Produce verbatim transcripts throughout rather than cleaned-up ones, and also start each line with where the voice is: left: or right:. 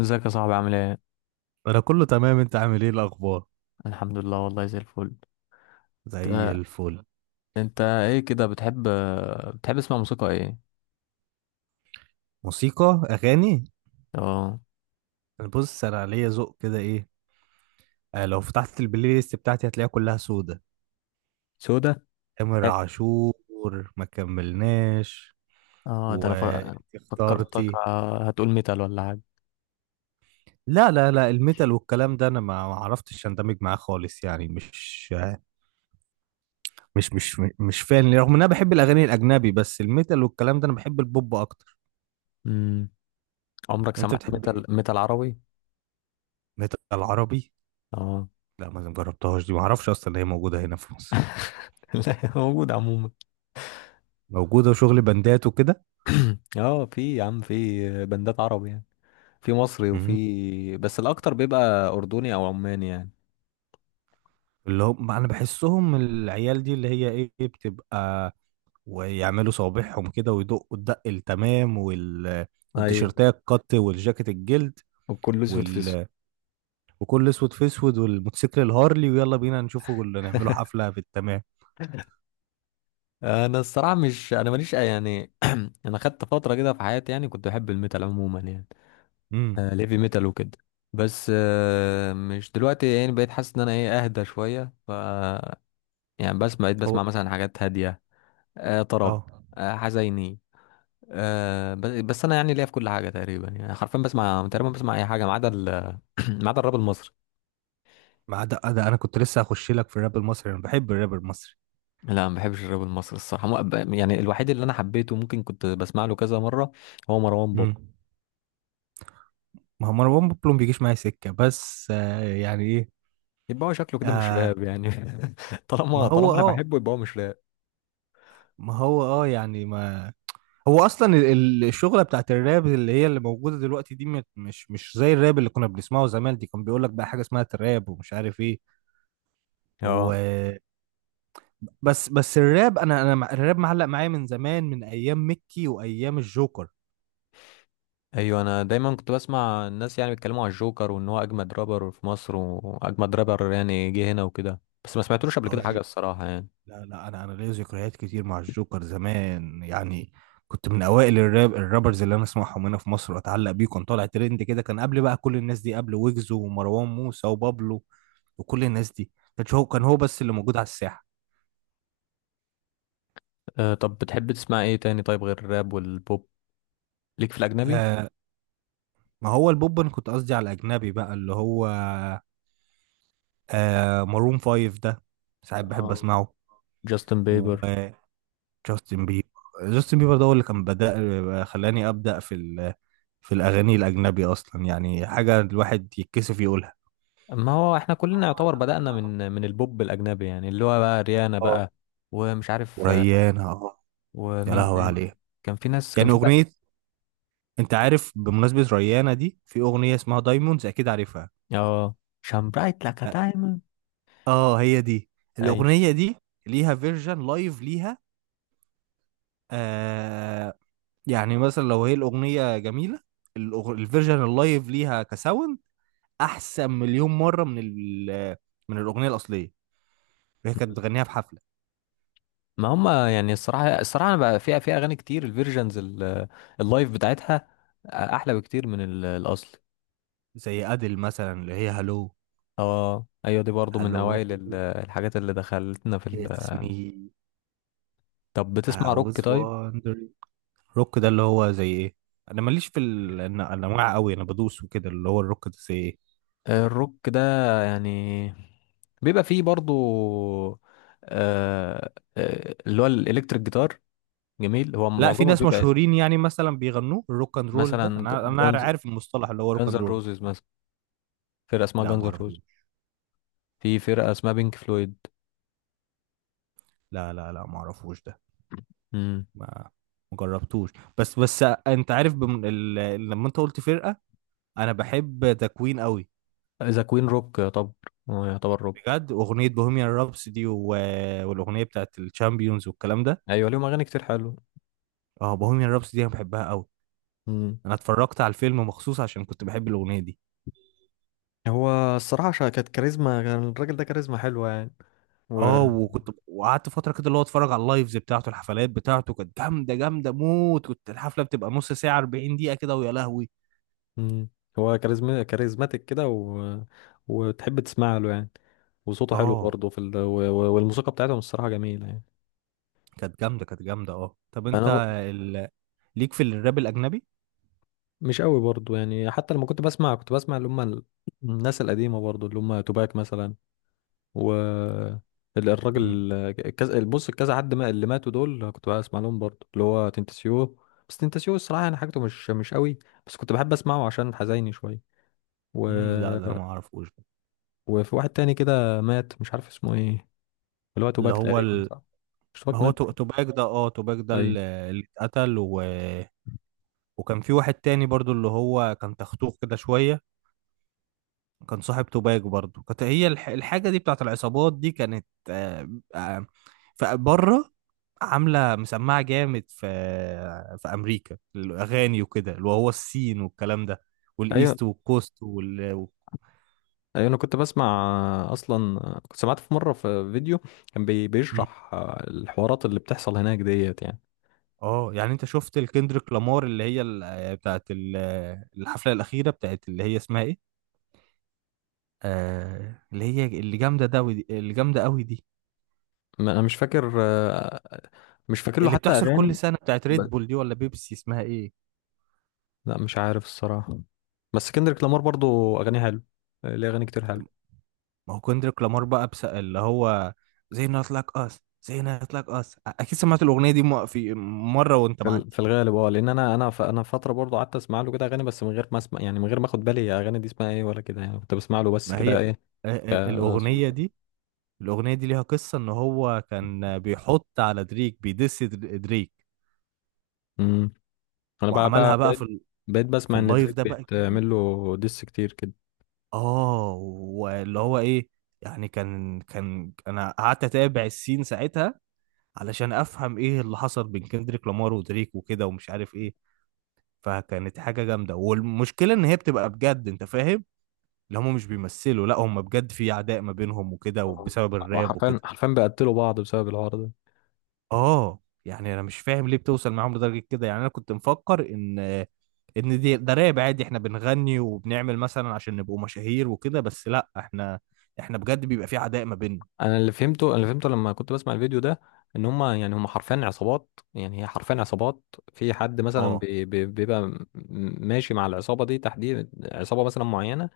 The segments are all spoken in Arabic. left: ازيك يا صاحبي عامل ايه؟
right: انا كله تمام. انت عامل ايه الاخبار؟
left: الحمد لله والله زي الفل.
right: زي
left: آه،
right: الفل.
left: انت ايه كده بتحب آه، بتحب تسمع موسيقى ايه؟
right: موسيقى اغاني.
left: اه.
right: انا بص، انا ليا ذوق كده، ايه آه، لو فتحت البلاي ليست بتاعتي هتلاقيها كلها سودة.
left: سودا.
right: تامر عاشور. ما كملناش.
left: اه ده انا ف- فكرتك
right: واختارتي.
left: آه، هتقول ميتال ولا حاجة.
right: لا لا لا، الميتال والكلام ده انا ما ما عرفتش اندمج معاه خالص، يعني مش مش مش مش فان، رغم ان انا بحب الاغاني الاجنبي، بس الميتال والكلام ده انا بحب البوب اكتر.
left: امم عمرك
right: انت
left: سمعت
right: بتحب
left: ميتال
right: ايه؟
left: ميتال عربي؟
right: ميتال عربي؟
left: اه.
right: لا، ما جربتهاش دي، ما اعرفش اصلا ان هي موجودة هنا في مصر.
left: لا موجود عموما.
right: موجوده وشغل بندات وكده.
left: اه في يا عم في بندات عربي يعني، في مصري
right: مم.
left: وفي بس الاكتر بيبقى اردني او عماني يعني.
right: اللي هم انا بحسهم العيال دي اللي هي ايه بتبقى، ويعملوا صوابعهم كده ويدقوا الدق التمام، وال
left: ايوه
right: والتيشيرتات القط والجاكيت الجلد
left: وكله اسود في اسود.
right: وال... وكل اسود في اسود، والموتوسيكل الهارلي، ويلا بينا نشوفه اللي نعمله حفله في التمام.
left: انا الصراحه مش انا ماليش أي- يعني، انا خدت فتره كده في حياتي يعني كنت بحب الميتال عموما يعني،
right: امم
left: آه، ليفي ميتال وكده. بس آه، مش دلوقتي يعني بقيت حاسس ان انا ايه اهدى شويه ف يعني بسمع بقيت
right: هو
left: بسمع مثلا حاجات هاديه، آه، طرب،
right: اه.
left: آه، حزيني. آه، بس بس انا يعني ليا في كل حاجه تقريبا، يعني حرفيا بسمع تقريبا بسمع اي حاجه ما عدا ال- ما عدا الراب المصري.
right: مع ده، ده انا كنت لسه هخش لك في الراب المصري، انا بحب الراب المصري.
left: لا ما بحبش الراب المصري الصراحه مو- يعني الوحيد اللي انا حبيته ممكن كنت بسمع له كذا مره هو مروان بابلو.
right: امم. ما هو مروان بابلو ما بيجيش معايا سكه، بس آه يعني ايه.
left: يبقى هو شكله كده مش
right: آه.
left: راب يعني.
right: ما
left: طالما
right: هو
left: طالما انا
right: اه،
left: بحبه يبقى هو مش راب.
right: ما هو اه يعني، ما هو اصلا ال- ال- الشغله بتاعت الراب اللي هي اللي موجوده دلوقتي دي، مت- مش مش زي الراب اللي كنا بنسمعه زمان. دي كان بيقول لك بقى حاجه اسمها تراب، ومش عارف ايه. و
left: اه.
right: بس بس الراب، انا انا مع- الراب معلق معايا من زمان، من ايام ميكي وايام الجوكر.
left: ايوه انا دايما كنت بسمع الناس يعني بيتكلموا على الجوكر وان هو اجمد رابر في مصر واجمد رابر يعني جه هنا وكده، بس ما سمعتلوش قبل كده
right: اهو.
left: حاجه الصراحه يعني.
right: لا لا، انا انا ليا ذكريات كتير مع الجوكر زمان يعني. كنت من اوائل الراب، الرابرز اللي انا اسمعهم هنا في مصر واتعلق بيه، كان طالع ترند كده، كان قبل بقى كل الناس دي، قبل ويجز ومروان موسى وبابلو وكل الناس دي. كان هو كان هو بس اللي موجود على الساحه.
left: أه طب بتحب تسمع ايه تاني طيب غير الراب والبوب؟ ليك في الاجنبي؟
right: آه. ما هو البوب انا كنت قصدي على الاجنبي بقى، اللي هو آه مارون فايف ده، ساعات بحب
left: اه
right: اسمعه.
left: جاستن بيبر.
right: وجاستن بيبر. جاستن بيبر ده هو اللي كان بدأ، آه، خلاني ابدأ في في الأغاني الأجنبي أصلا، يعني حاجة الواحد يتكسف يقولها.
left: ما هو احنا
right: ما
left: كلنا
right: هو
left: يعتبر
right: احنا كلنا
left: بدأنا
right: يعتبر.
left: من من البوب الاجنبي، يعني اللي هو بقى ريانا
right: اه.
left: بقى ومش عارف، آه،
right: وريانة اه. يا
left: ومين
right: لهوي
left: تاني؟
right: عليها.
left: كان في ناس كان
right: يعني
left: في بقى.
right: أغنية، أنت عارف بمناسبة ريانة دي، في أغنية اسمها دايموندز أكيد عارفها.
left: اه شان برايت لايك
right: اه.
left: دايموند.
right: آه، هي دي الأغنية دي. ليها فيرجن لايف ليها. آه. يعني مثلا لو هي الأغنية جميلة، الأغ- الفيرجن اللايف ليها كساوند أحسن مليون مرة من ال- من الأغنية الأصلية. هي كانت بتغنيها في حفلة.
left: ما هم يعني الصراحة الصراحة أنا بقى فيها في أغاني كتير الفيرجنز اللايف بتاعتها أحلى بكتير من ال- الأصل.
right: زي أديل مثلا اللي هي هالو.
left: اه أيوة دي برضو من
right: hello,
left: أوائل ال- الحاجات اللي دخلتنا في ال...
right: it's me,
left: طب بتسمع
right: I
left: روك
right: was
left: طيب؟
right: wondering. روك ده اللي هو زي ايه؟ انا ماليش في ال- الن- الانواع قوي، انا بدوس وكده. اللي هو الروك ده زي ايه؟
left: الروك ده يعني بيبقى فيه برضو، آه آه، اللي هو الإلكتريك جيتار. جميل هو
right: لا في
left: معظمه
right: ناس
left: بيبقى
right: مشهورين يعني مثلا بيغنوه، الروك اند رول ده
left: مثلا
right: انا انا
left: جانز،
right: عارف المصطلح، اللي هو روك
left: جانز
right: اند رول.
left: روزز مثلا. فرقة اسمها
right: لا
left: جانز
right: ما اعرفوش.
left: روز. في فرقة اسمها بينك فلويد.
right: لا لا لا، ما اعرفوش ده. ما ما جربتوش. بس بس، انت عارف بم... ال... لما انت قلت فرقة، انا بحب ذا كوين قوي.
left: ذا كوين روك طب، هو يعتبر روك.
right: بجد اغنية بوهيميان رابس دي و... والاغنية بتاعت الشامبيونز والكلام ده.
left: ايوه ليهم اغاني كتير حلوه.
right: اه بوهيميان رابس دي انا بحبها قوي.
left: امم
right: انا اتفرجت على الفيلم مخصوص عشان كنت بحب الاغنيه دي.
left: هو الصراحه شا- كانت كاريزما، كان الراجل ده كاريزما حلوه يعني و
right: اه، وكنت وقعدت فتره كده اللي هو اتفرج على اللايفز بتاعته، الحفلات بتاعته كانت جامده، جامده موت، كنت الحفله بتبقى نص ساعه أربعين دقيقه كده، ويا لهوي.
left: مم. هو كاريزما كاريزماتيك كده و... وتحب تسمع له يعني، وصوته حلو
right: اه
left: برضه في ال... و... و- والموسيقى بتاعتهم الصراحه جميله يعني.
right: كانت جامده كانت جامده. اه طب
left: انا
right: انت
left: ب-
right: ال... ليك في الراب الاجنبي؟
left: مش قوي برضه يعني، حتى لما كنت بسمع كنت بسمع اللي هم ال- الناس القديمه برضه اللي هم توباك مثلا، و ال-
right: امم.
left: الراجل كذا بص كذا حد ما اللي ماتوا دول كنت بسمع لهم برضه اللي هو تنتسيو. بس تنتسيو الصراحة يعني حاجته مش مش قوي، بس كنت بحب اسمعه عشان حزيني شوية و...
right: امم. لا ده انا ما اعرفوش ده.
left: وفي واحد تاني كده مات مش عارف اسمه ايه، اللي هو
right: اللي
left: توباك
right: هو
left: تقريبا
right: ال...
left: صح؟ مش
right: ما
left: توباك
right: هو
left: مات؟
right: تو- توباك ده، اه توباك ده
left: ايوه
right: اللي اللي اتقتل و... وكان في واحد تاني برضو اللي هو كان تختوخ كده شويه، كان صاحب توباجو برضو. كانت هي الح- الحاجة دي بتاعت العصابات دي كانت آه، آه، فبره عاملة مسمعة جامد في في أمريكا. الأغاني وكده اللي هو السين والكلام ده،
left: ايوه.
right: والإيست والكوست وال و-
left: ايوه انا كنت بسمع اصلا، كنت سمعت في مرة في فيديو كان بي...
right: مم.
left: بيشرح الحوارات اللي بتحصل هناك ديت يعني.
right: اه يعني انت شفت الكندريك لامار اللي هي ال- آه، بتاعت ال- آه، الحفلة الأخيرة بتاعت اللي هي اسمها ايه، آه اللي هي اللي جامدة ده ودي- اللي جامدة قوي دي،
left: ما- انا مش فاكر، مش فاكر له
right: اللي
left: حتى
right: بتحصل كل
left: اغاني.
right: سنة، بتاعت ريد بول دي ولا بيبسي، اسمها ايه؟
left: لا مش عارف الصراحة، بس كندريك لامار برضو أغانيه حلو، ليه أغاني كتير حلو.
right: ما هو كندريك لامار بقى، بس اللي هو زي نوت لايك اس. زي نوت لايك اس اكيد سمعت الاغنيه دي م- في مره وانت
left: في ال- في
right: معدي.
left: الغالب اه، لأن أنا أنا ف- أنا فترة برضو قعدت أسمع له كده أغاني بس من غير ما أسمع يعني، من غير ما أخد بالي هي أغاني دي اسمها إيه ولا كده، يعني كنت بسمع له بس
right: ما هي
left: كده
right: آه،
left: إيه
right: آه،
left: كصوت
right: الاغنيه
left: يعني.
right: دي، الاغنيه دي ليها قصه ان هو كان بيحط على دريك، بيدس در- دريك،
left: امم أنا بقى بقى
right: وعملها بقى في
left: بقيت
right: ال-
left: بقيت
right: في
left: بسمع إن
right: اللايف
left: دريك
right: ده بقى جامد.
left: بيتعمل له ديس كتير كده.
right: اه واللي هو ايه، يعني كان كان انا قعدت اتابع السين ساعتها علشان افهم ايه اللي حصل بين كندريك لامار ودريك وكده، ومش عارف ايه. فكانت حاجة جامدة، والمشكلة ان هي بتبقى بجد، انت فاهم، اللي هم مش بيمثلوا، لا هم بجد في عداء ما بينهم وكده،
left: آه.
right: وبسبب الراب
left: وحرفيا
right: وكده.
left: حرفيا بيقتلوا بعض بسبب الحوار ده.
right: اه يعني انا مش فاهم ليه بتوصل معاهم لدرجة كده، يعني انا كنت مفكر ان ان دي ده راب عادي، احنا بنغني وبنعمل مثلا عشان نبقوا مشاهير وكده، بس لا، احنا احنا بجد بيبقى في عداء ما بيننا.
left: انا اللي فهمته، انا اللي فهمته لما كنت بسمع الفيديو ده ان هم يعني هم حرفيا عصابات، يعني هي حرفيا عصابات. في حد مثلا
right: اه.
left: بي- بي- بيبقى م- ماشي مع العصابه دي تحديد، عصابه مثلا معينه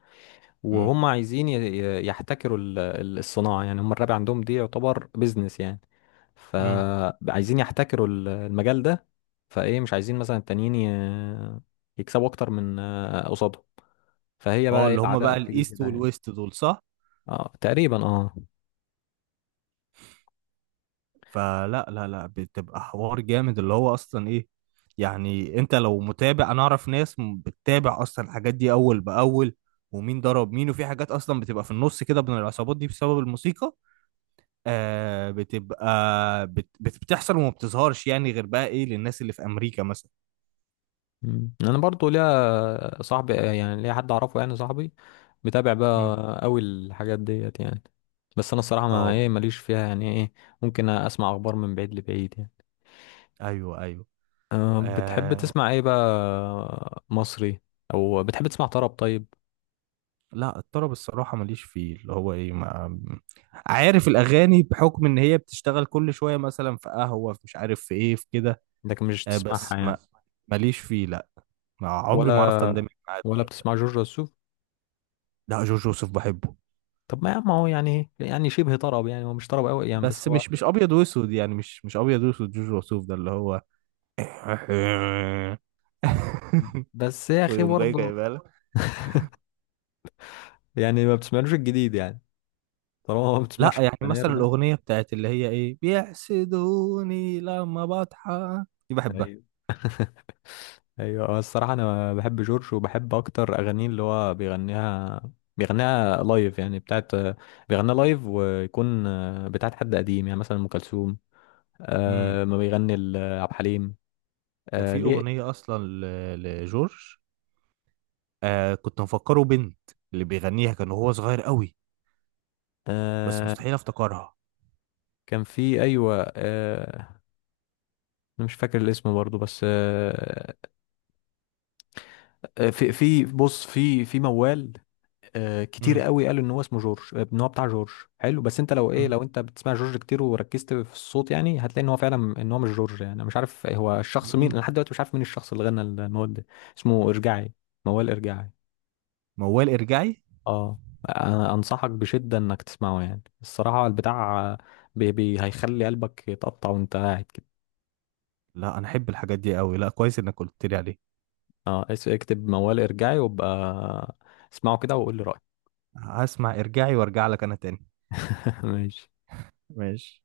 right: امم.
left: وهم عايزين ي- ي- يحتكروا ال- ال- الصناعه، يعني هم الراب عندهم دي يعتبر بيزنس يعني،
right: امم.
left: فعايزين يحتكروا ال- المجال ده. فايه مش عايزين مثلا التانيين ي- يكسبوا اكتر من آه، قصادهم. فهي
right: اه
left: بقى ايه
right: اللي هم
left: العداء
right: بقى
left: بتيجي
right: الايست
left: كده يعني.
right: والويست دول صح.
left: اه تقريبا اه.
right: فلا لا لا بتبقى حوار جامد، اللي هو اصلا ايه، يعني انت لو متابع، انا اعرف ناس م- بتتابع اصلا الحاجات دي اول باول، ومين ضرب مين، وفي حاجات اصلا بتبقى في النص كده بين العصابات دي بسبب الموسيقى آه، بتبقى بت بت- بتحصل وما بتظهرش يعني غير بقى ايه للناس اللي في امريكا مثلا.
left: مم. انا برضو ليا صاحبي، يعني ليا حد اعرفه يعني، صاحبي متابع
right: مم.
left: بقى قوي الحاجات ديت يعني. بس انا الصراحه ما
right: اه.
left: ايه ماليش فيها يعني ايه، ممكن اسمع اخبار من بعيد لبعيد يعني.
right: ايوه ايوه.
left: أه بتحب
right: آه.
left: تسمع ايه بقى مصري؟ او بتحب تسمع طرب طيب؟
right: لا الطرب الصراحة ماليش فيه، اللي هو ايه، ما عارف الاغاني بحكم ان هي بتشتغل كل شوية، مثلا في قهوة، في مش عارف في ايه، في كده.
left: لكن مش
right: آه، بس
left: تسمعها
right: ما
left: يعني؟
right: ماليش فيه لا، ما عمري ما عرفت
left: ولا
right: اندمج معاه
left: ولا
right: بصراحة.
left: بتسمع جورج وسوف؟
right: لا جورج وسوف بحبه.
left: طب ما يا عم هو يعني يعني شبه طرب يعني، هو مش طرب قوي يعني بس
right: بس
left: هو،
right: مش مش ابيض واسود يعني، مش مش ابيض واسود جورج وسوف ده اللي هو
left: بس يا اخي
right: ويقوم جاي
left: برضه
right: جايبها لك.
left: يعني ما بتسمعلوش الجديد يعني؟ طالما ما
right: لا
left: بتسمعش
right: يعني
left: الفنير
right: مثلا
left: ده.
right: الاغنيه بتاعت اللي هي ايه، بيحسدوني لما بضحك دي، بحبها.
left: ايوه ايوه. هو الصراحه انا بحب جورج، وبحب اكتر اغانيه اللي هو بيغنيها، بيغنيها لايف يعني، بتاعت بيغنيها لايف ويكون بتاعت حد قديم يعني مثلا ام كلثوم،
right: امم.
left: آه ما بيغني ل- عبد الحليم.
right: ده
left: آه
right: في
left: ليه.
right: اغنيه اصلا ل- لجورج، آه كنت مفكره بنت، اللي بيغنيها كان هو صغير قوي، بس
left: آه
right: مستحيل افتكرها.
left: كان في ايوه آه، انا مش فاكر الاسم برضو بس آه، آه، في في بص في في موال، آه، كتير
right: امم.
left: قوي قالوا ان هو اسمه جورج، آه، ان هو بتاع جورج. حلو بس انت لو ايه، لو انت بتسمع جورج كتير وركزت في الصوت يعني هتلاقي ان هو فعلا ان هو مش جورج، يعني انا مش عارف هو الشخص مين، انا
right: امم.
left: لحد دلوقتي مش عارف مين الشخص اللي غنى المواد ده. اسمه ارجعي، موال ارجعي.
right: موال ارجعي.
left: اه. انا انصحك بشدة انك تسمعه يعني، الصراحة البتاع بي بي هيخلي قلبك يتقطع وانت قاعد كده.
right: لا انا احب الحاجات دي قوي، لا كويس انك قلت لي عليه.
left: اه اس- اكتب موال ارجعي وابقى اسمعه كده وقول لي رأيك.
right: هسمع ارجعي وارجع لك انا تاني.
left: ماشي.
right: ماشي.